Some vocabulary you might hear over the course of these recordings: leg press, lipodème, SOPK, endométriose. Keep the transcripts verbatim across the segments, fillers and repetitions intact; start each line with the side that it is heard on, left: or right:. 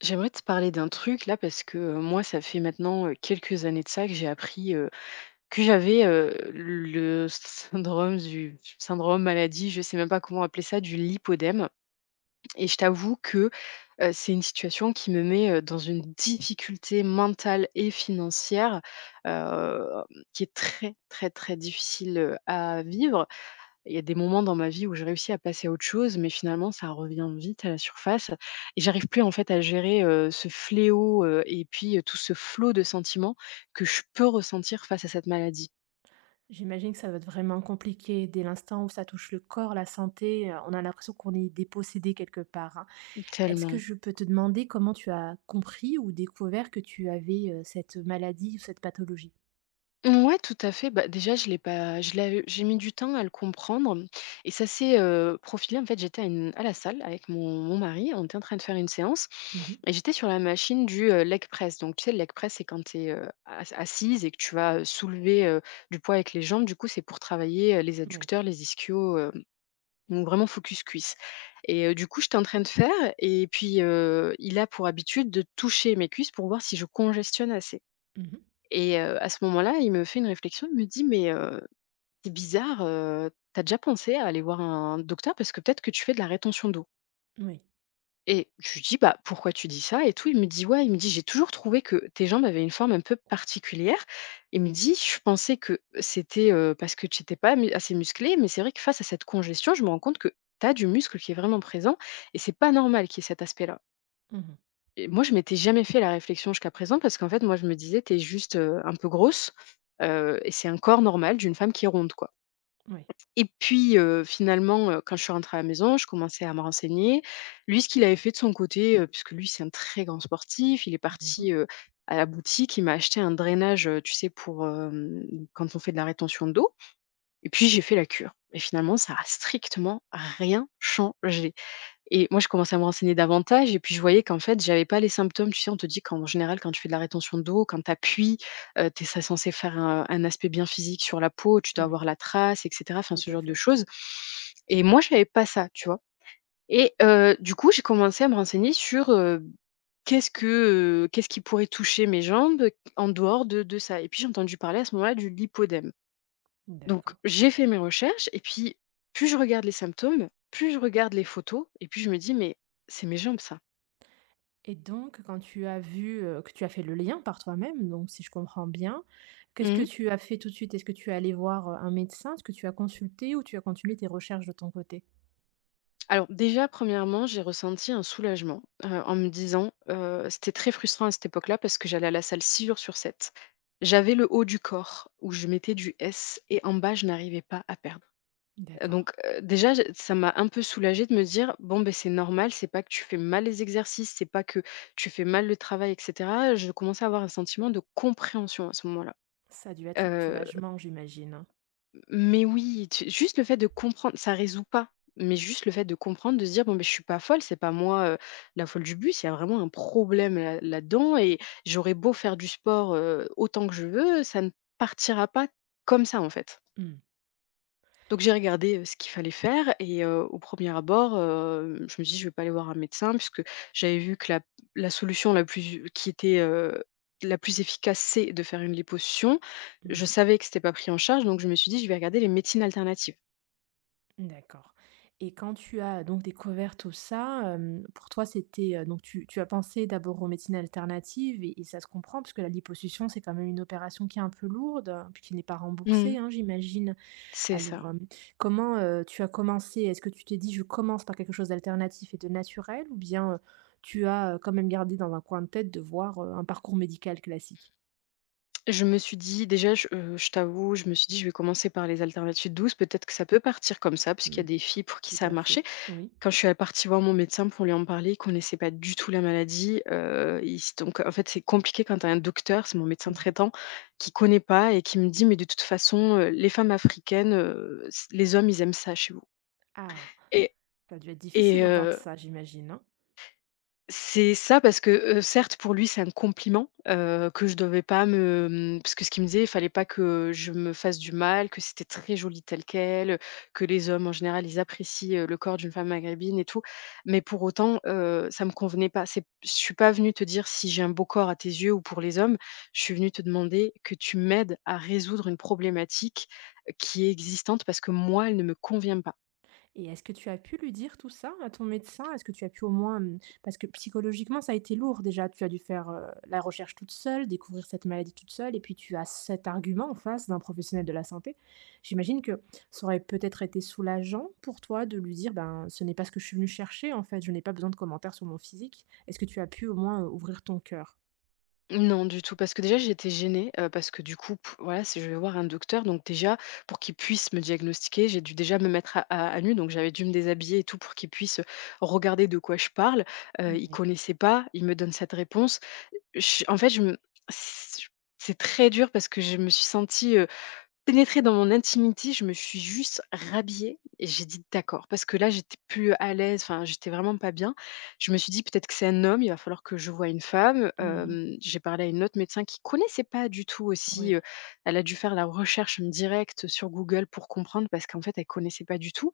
left: J'aimerais te parler d'un truc là parce que euh, moi, ça fait maintenant euh, quelques années de ça que j'ai appris euh, que j'avais euh, le syndrome du syndrome maladie, je sais même pas comment appeler ça, du lipodème. Et je t'avoue que euh, c'est une situation qui me met euh, dans une difficulté mentale et financière, euh, qui est très très très difficile euh, à vivre. Il y a des moments dans ma vie où j'ai réussi à passer à autre chose, mais finalement, ça revient vite à la surface et j'arrive plus, en fait, à gérer, heu, ce fléau, heu et puis, heu, tout ce flot de sentiments que je peux ressentir face à cette maladie.
right: J'imagine que ça va être vraiment compliqué dès l'instant où ça touche le corps, la santé, heu, on a l'impression qu'on est dépossédé quelque part, hein. Est-ce que
left: Tellement.
right: je peux te demander comment tu as compris ou découvert que tu avais, heu, cette maladie ou cette pathologie?
left: Ouais, tout à fait. Bah, déjà, je l'ai pas, je l'ai, j'ai mis du temps à le comprendre. Et ça s'est euh, profilé. En fait, j'étais à, une- à la salle avec mon, mon mari. On était en train de faire une séance.
right: Mmh.
left: Et j'étais sur la machine du euh, leg press. Donc, tu sais, le leg press, c'est quand tu es assise et que tu vas euh, soulever euh, du poids avec les jambes. Du coup, c'est pour travailler euh, les
right: Oui.
left: adducteurs, les ischios. Euh, donc, vraiment focus cuisse. Et euh, du coup, j'étais en train de faire. Et puis, euh, il a pour habitude de toucher mes cuisses pour voir si je congestionne assez.
right: Mmh.
left: Et heu, à ce moment-là, il me fait une réflexion, il me dit : « Mais heu, c'est bizarre, heu, tu déjà pensé à aller voir un docteur? Parce que peut-être que tu fais de la rétention d'eau. »
right: Oui.
left: Et je lui dis : « Bah, pourquoi tu dis ça ? » et tout. Il me dit : « Ouais », il me dit : « J'ai toujours trouvé que tes jambes avaient une forme un peu particulière. » Il me dit : « Je pensais que c'était, heu, parce que tu étais pas mu assez musclé. Mais c'est vrai que face à cette congestion, je me rends compte que tu as du muscle qui est vraiment présent et c'est pas normal qu'il y ait cet aspect-là. »
right: Mmh.
left: Et moi, je m'étais jamais fait la réflexion jusqu'à présent parce qu'en fait, moi, je me disais: t'es juste, heu, un peu grosse, heu et c'est un corps normal d'une femme qui est ronde, quoi.
right: Oui.
left: Et puis, heu, finalement, heu, quand je suis rentrée à la maison, je commençais à me renseigner. Lui, ce qu'il avait fait de son côté, heu, puisque lui, c'est un très grand sportif, il est
right: Mmh.
left: parti, heu, à la boutique, il m'a acheté un drainage, heu, tu sais, pour, hem, quand on fait de la rétention d'eau, et puis j'ai fait la cure et finalement, ça a strictement rien changé. Et moi, je commençais à me renseigner davantage et puis je voyais qu'en fait, j'avais pas les symptômes. Tu sais, on te dit qu'en général, quand tu fais de la rétention d'eau, quand tu appuies, tu es censé faire un un aspect bien physique sur la peau, tu dois
right: Oui,
left: avoir la trace et cetera, enfin
right: tout
left: ce
right: à
left: genre de
right: fait.
left: choses, et moi, j'avais pas ça, tu vois? Et heu, du coup, j'ai commencé à me renseigner sur, heu, qu'est-ce que, heu, qu'est-ce qui pourrait toucher mes jambes en dehors de de ça, et puis j'ai entendu parler à ce moment-là du lipodème. Donc,
right: D'accord,
left: j'ai fait mes recherches et puis plus je regarde les symptômes, plus je regarde les photos et plus je me dis mais c'est mes jambes ça.
right: et donc quand tu as vu, heu, que tu as fait le lien par toi-même, donc si je comprends bien, qu'est-ce que
left: Mhm.
right: tu as fait tout de suite? Est-ce que tu es allé voir, heu, un médecin? Est-ce que tu as consulté ou tu as continué tes recherches de ton côté?
left: Alors déjà, premièrement, j'ai ressenti un soulagement euh, en me disant, euh, c'était très frustrant à cette époque-là parce que j'allais à la salle six jours sur sept. J'avais le haut du corps où je mettais du S et en bas, je n'arrivais pas à perdre.
right: D'accord.
left: Donc, heu, déjà j ça m'a un peu soulagée de me dire : « Bon, ben c'est normal, c'est pas que tu fais mal les exercices, c'est pas que tu fais mal le travail » et cetera. Je commençais à avoir un sentiment de compréhension à ce moment-là.
right: Ça a dû être un
left: Heu,
right: soulagement, j'imagine.
left: mais oui, tu juste le fait de comprendre, ça résout pas, mais juste le fait de comprendre, de se dire : « Bon, ben je suis pas folle, c'est pas moi, heu, la folle du bus, il y a vraiment un problème là là-dedans et j'aurais beau faire du sport, heu, autant que je veux, ça ne partira pas comme ça, en fait. »
right: Mmh.
left: Donc j'ai regardé, heu, ce qu'il fallait faire et heu, au premier abord, heu, je me dis « Je vais pas aller voir un médecin » puisque j'avais vu que la la solution la plus qui était, heu, la plus efficace, c'est de faire une liposuction. Je
right: Mmh.
left: savais que c'était pas pris en charge, donc je me suis dit : « Je vais regarder les médecines alternatives. »
right: D'accord, et quand tu as donc découvert tout ça, hem, pour toi, c'était, heu, donc tu tu as pensé d'abord aux médecines alternatives, et et ça se comprend parce que la liposuction, c'est quand même une opération qui est un peu lourde, heu, puis qui n'est pas remboursée,
left: Mmh.
right: hein, j'imagine.
left: C'est ça.
right: Alors, hem, comment, heu, tu as commencé? Est-ce que tu t'es dit: «Je commence par quelque chose d'alternatif et de naturel» ou bien, heu, tu as, heu, quand même gardé dans un coin de tête de voir, heu, un parcours médical classique?
left: Je me suis dit déjà, je, heu, je t'avoue, je me suis dit : « Je vais commencer par les alternatives douces, peut-être que ça peut partir comme ça », puisqu'il y
right: Mmh,
left: a des filles pour qui
right: tout
left: ça a
right: à fait.
left: marché.
right: Oui.
left: Quand je suis, heu, partie voir mon médecin pour lui en parler, il connaissait pas du tout la maladie, heu, il s donc en fait, c'est compliqué quand tu as un docteur, c'est mon médecin
right: Mmh.
left: traitant, qui connaît pas et qui me dit : « Mais de toute façon, heu, les femmes africaines, heu, s les hommes, ils aiment ça chez vous. »
right: Ah,
left: et
right: ça a dû être difficile
left: et
right: d'entendre ça, j'imagine, hein?
left: C'est ça parce que, heu, certes pour lui c'est un compliment, heu, que je devais pas me, mmh parce que ce qu'il me disait, il fallait pas que je me fasse du mal, que c'était très joli tel quel, que les hommes en général ils apprécient, heu, le corps d'une femme maghrébine et tout. Mais pour autant, heu, ça me convenait pas. C'est je suis pas venue te dire si j'ai un beau corps à tes yeux ou pour les hommes. Je suis venue te demander que tu m'aides à résoudre une problématique, qui est existante parce que moi elle ne me convient pas.
right: Et est-ce que tu as pu lui dire tout ça à ton médecin? Est-ce que tu as pu au moins, hem parce que psychologiquement, ça a été lourd déjà. Tu as dû faire, heu, la recherche toute seule, découvrir cette maladie toute seule, et puis tu as cet argument en face d'un professionnel de la santé. J'imagine que ça aurait peut-être été soulageant pour toi de lui dire: «Ben, ce n'est pas ce que je suis venue chercher en fait, je n'ai pas besoin de commentaires sur mon physique». Est-ce que tu as pu au moins, heu, ouvrir ton cœur?
left: Non, du tout, parce que déjà j'étais gênée, heu, parce que du coup, p voilà, si je vais voir un docteur, donc déjà pour qu'il puisse me diagnostiquer, j'ai dû déjà me mettre à à à nu, donc j'avais dû me déshabiller et tout pour qu'il puisse, regarder de quoi je parle. Heu, il
right: Oui.
left: connaissait pas, il me donne cette réponse. Je en fait, je me c c'est très dur parce que je me suis sentie, pénétrer dans mon intimité, je me suis juste rhabillée et j'ai dit : « D'accord », parce que là, j'étais plus à l'aise, enfin, j'étais vraiment pas bien. Je me suis dit : « Peut-être que c'est un homme, il va falloir que je voie une femme. »
right: Mmh.
left: Hem, j'ai parlé à une autre médecin qui connaissait pas du tout aussi,
right: Oui.
left: heu, elle a dû faire la recherche directe sur Google pour comprendre parce qu'en fait, elle connaissait pas du tout,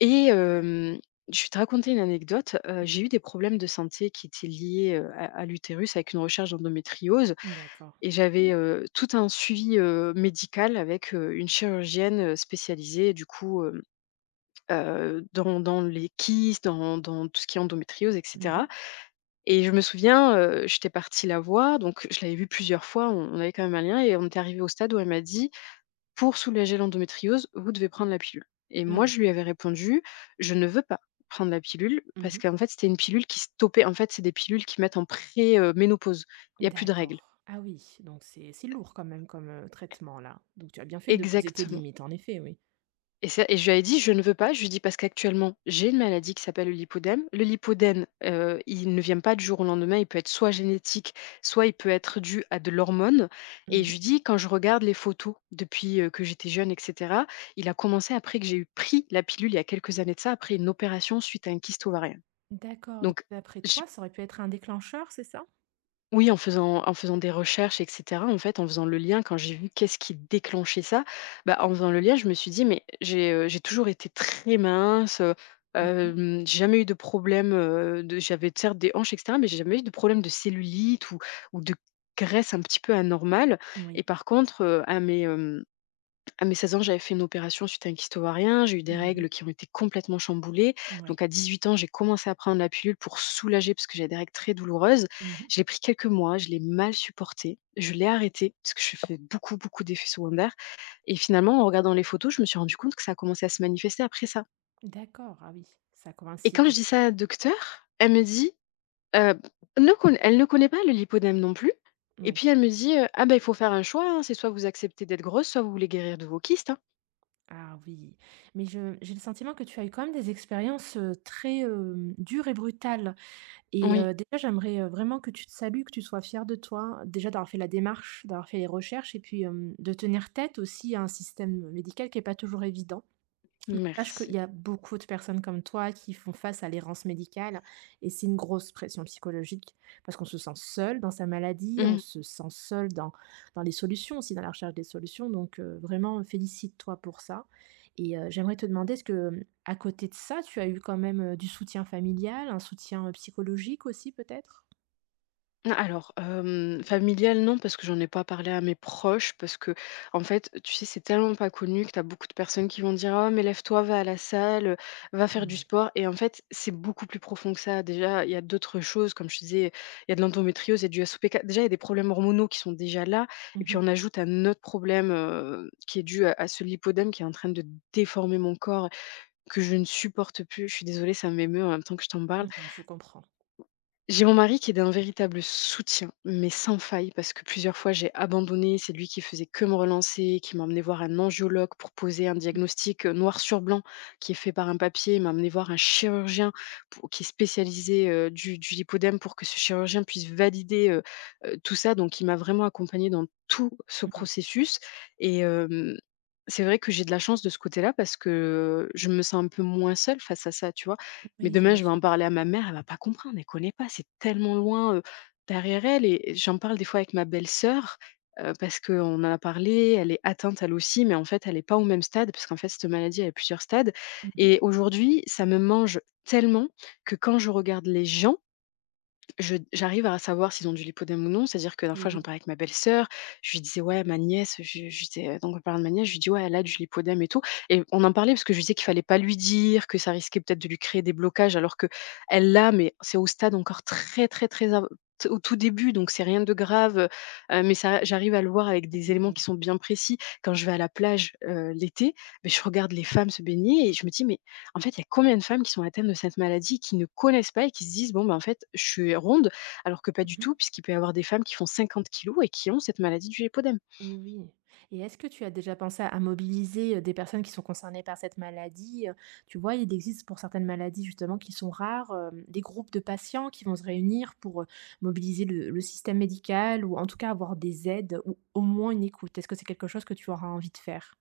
left: et hem, je vais te raconter une anecdote, heu, j'ai eu des problèmes de santé qui étaient liés, heu, à à l'utérus avec une recherche d'endométriose.
right: D'accord.
left: Et j'avais, heu, tout un suivi, heu, médical avec, heu, une chirurgienne, heu, spécialisée du coup, hem, heu, dans dans les kystes, dans dans tout ce qui est endométriose et
right: Mmh.
left: cetera. Et je me souviens, heu, j'étais partie la voir, donc je l'avais vue plusieurs fois, on on avait quand même un lien et on était arrivé au stade où elle m'a dit : « Pour soulager l'endométriose, vous devez prendre la pilule. » Et moi,
right: Oui.
left: je lui avais répondu : « Je ne veux pas prendre la pilule » parce
right: Mmh.
left: qu'en fait, c'était une pilule qui stoppait, en fait, c'est des pilules qui mettent en pré, ménopause. Il y a plus de règles.
right: D'accord. Ah oui, donc c'est c'est lourd quand même comme, heu, traitement là. Donc tu as bien fait de poser tes
left: Exactement.
right: limites en effet, oui.
left: Et c'est et je lui avais dit : « Je ne veux pas », je lui dis : « Parce qu'actuellement, j'ai une maladie qui s'appelle le lipodème. » Le lipodème, heu, il ne vient pas du jour au lendemain, il peut être soit génétique, soit il peut être dû à de l'hormone, et je
right: Mmh.
left: lui dis : « Quand je regarde les photos depuis, heu, que j'étais jeune et cetera », il a commencé après que j'ai eu pris la pilule il y a quelques années de ça, après une opération suite à un kyste ovarien.
right: D'accord, donc
left: Donc
right: d'après toi, ça aurait pu être un déclencheur, c'est ça?
left: oui, en faisant en faisant des recherches et cetera, en fait, en faisant le lien, quand j'ai vu qu'est-ce qui déclenchait ça, bah, en faisant le lien, je me suis dit : « Mais j'ai, heu, j'ai toujours été très mince, heu,
right: Mmh.
left: hem, j'ai jamais eu de problème, heu, de j'avais certes des hanches et cetera, mais j'ai jamais eu de problème de cellulite ou ou de graisse un petit peu anormale. »
right: Oui.
left: Et par contre, heu, à mes, à mes seize ans, j'avais fait une opération suite à un kyste ovarien. J'ai eu des
right: Mmh.
left: règles qui ont été complètement chamboulées.
right: Oui.
left: Donc, à dix-huit ans, j'ai commencé à prendre la pilule pour soulager parce que j'avais des règles très douloureuses.
right: Mmh.
left: Je l'ai pris quelques mois, je l'ai mal supportée. Je l'ai arrêtée parce que je fais beaucoup, beaucoup d'effets secondaires. Et finalement, en regardant les photos, je me suis rendu compte que ça a commencé à se manifester après ça.
right: D'accord, ah oui, ça
left: Et quand je
right: coïncide.
left: dis ça à la docteur, elle me dit, euh, ne conna- elle ne connaît pas le lipodème non plus. Et
right: Oui.
left: puis elle me dit, euh, ah ben il faut faire un choix, hein, c'est soit vous acceptez d'être grosse, soit vous voulez guérir de vos kystes, hein.
right: Ah oui. Mais je j'ai le sentiment que tu as eu quand même des expériences, heu, très, hem, dures et brutales. Et
left: Oui,
right: heu, déjà, j'aimerais, heu, vraiment que tu te salues, que tu sois fière de toi, déjà d'avoir fait la démarche, d'avoir fait les recherches, et puis, hem, de tenir tête aussi à un système médical qui est pas toujours évident. Sache qu'il
left: merci.
right: y a beaucoup de personnes comme toi qui font face à l'errance médicale, et c'est une grosse pression psychologique parce qu'on se sent seul dans sa maladie, on
left: Mmh.
right: se sent seul dans, dans les solutions aussi, dans la recherche des solutions. Donc euh, vraiment, félicite-toi pour ça. Et euh, j'aimerais te demander, est-ce que à côté de ça, tu as eu quand même euh, du soutien familial, un soutien euh, psychologique aussi peut-être?
left: Alors, hem, familial, non, parce que j'en ai pas parlé à mes proches, parce que en fait, tu sais, c'est tellement pas connu que t'as beaucoup de personnes qui vont dire : « Oh, mais lève-toi, va à la salle, va faire du
right: Oui.
left: sport », et en fait, c'est beaucoup plus profond que ça. Déjà, il y a d'autres choses, comme je te disais, il y a de l'endométriose, il y a du S O P K. Déjà, il y a des problèmes hormonaux qui sont déjà là, et puis
right: Mhm.
left: on ajoute un autre problème, heu, qui est dû à à ce lipodème qui est en train de déformer mon corps, que je ne supporte plus. Je suis désolée, ça m'émeut en même temps que je t'en parle.
right: Mhm. Je comprends.
left: J'ai mon mari qui est d'un véritable soutien, mais sans faille, parce que plusieurs fois j'ai abandonné. C'est lui qui faisait que me relancer, qui m'a emmené voir un angiologue pour poser un
right: Mhm.
left: diagnostic euh, noir sur blanc, qui est fait par un papier. Il m'a emmené voir un chirurgien pour- qui est spécialisé euh, du, du lipodème, pour que ce chirurgien puisse valider euh, euh, tout ça. Donc il m'a vraiment accompagnée dans tout ce
right: Oui,
left: processus. Et euh, c'est vrai que j'ai de la chance de ce côté-là, parce que je me sens un peu moins seule face à ça, tu vois. Mais
right: oui,
left: demain, je vais
right: j'imagine.
left: en parler à ma mère, elle va pas comprendre, elle connaît pas, c'est tellement loin, heu, derrière elle. Et j'en parle des fois avec ma belle-sœur, heu, parce qu'on en a parlé, elle est atteinte elle aussi, mais en fait, elle est pas au même stade, parce qu'en fait, cette maladie, elle a plusieurs stades,
right: Mhm.
left: et aujourd'hui, ça me mange tellement que quand je regarde les gens, je j'arrive à savoir s'ils ont du lipodème ou non. C'est-à-dire que la
right: Et
left: fois,
right: oui,
left: j'en parlais avec ma belle-sœur, je lui disais : « Ouais, ma nièce », je je disais, euh, donc en parlant de ma nièce, je lui dis : « Ouais, elle a du lipodème et tout », et on en parlait parce que je lui disais qu'il fallait pas lui dire, que ça risquait peut-être de lui créer des blocages, alors que elle l'a, mais c'est au stade encore très, très, très av t au tout début, donc c'est rien de grave, heu mais ça j'arrive à le voir avec des éléments qui
right: oui.
left: sont bien précis. Quand je vais à la plage, heu, l'été, beh, je regarde les femmes se baigner et je me dis : « Mais en fait, il y a combien de femmes qui sont atteintes de cette maladie et qui ne connaissent pas, et qui se disent bon, ben, en fait, je suis ronde, alors que pas du
right: Mhm.
left: tout, puisqu'il peut y avoir des femmes qui font cinquante kilos et qui ont cette maladie du lipodème. »
right: Et oui. Et est-ce que tu as déjà pensé à mobiliser, heu, des personnes qui sont concernées par cette maladie? Heu, tu vois, il existe pour certaines maladies justement qui sont rares, hem, des groupes de patients qui vont se réunir pour, heu, mobiliser le le système médical ou en tout cas avoir des aides ou au moins une écoute. Est-ce que c'est quelque chose que tu auras envie de faire?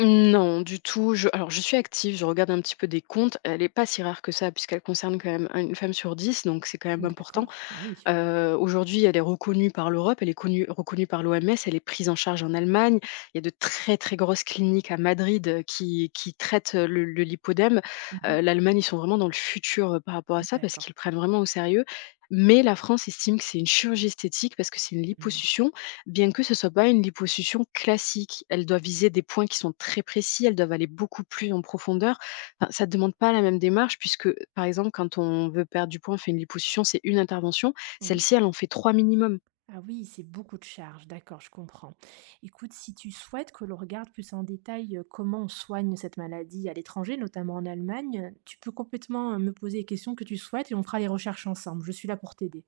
left: Non, du tout. Je, alors, je suis active, je regarde un petit peu des comptes. Elle n'est pas si rare que ça, puisqu'elle concerne quand même une femme sur dix, donc c'est quand même important.
right: D'accord. Ah oui.
left: Heu, aujourd'hui, elle est reconnue par l'Europe, elle est connue reconnue par l'O M S, elle est prise en charge en Allemagne. Il y a de très, très grosses cliniques à Madrid, heu, qui qui traitent, heu, le le lipodème.
right: Mmh.
left: Heu, L'Allemagne, ils sont vraiment dans le futur, heu, par rapport à ça, parce
right: D'accord.
left: qu'ils le prennent vraiment au sérieux. Mais la France estime que c'est une chirurgie esthétique parce que c'est une
right: Mmh.
left: liposuction, bien que ce soit pas une liposuction classique. Elle doit viser des points qui sont très précis, elles doivent aller beaucoup plus en profondeur. Enfin, ça ne demande pas la même démarche puisque, par exemple, quand on veut perdre du poids, on fait une liposuction, c'est une intervention.
right: Oui.
left: Celle-ci, elle en fait trois minimum.
right: Ah oui, c'est beaucoup de charges, d'accord, je comprends. Écoute, si tu souhaites que l'on regarde plus en détail euh, comment on soigne cette maladie à l'étranger, notamment en Allemagne, tu peux complètement euh, me poser les questions que tu souhaites et on fera les recherches ensemble. Je suis là pour t'aider.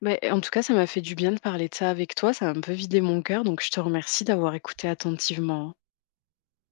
left: Mais en tout cas, ça m'a fait du bien de parler de ça avec toi, ça a un peu vidé mon cœur, donc je te remercie d'avoir écouté attentivement, hein.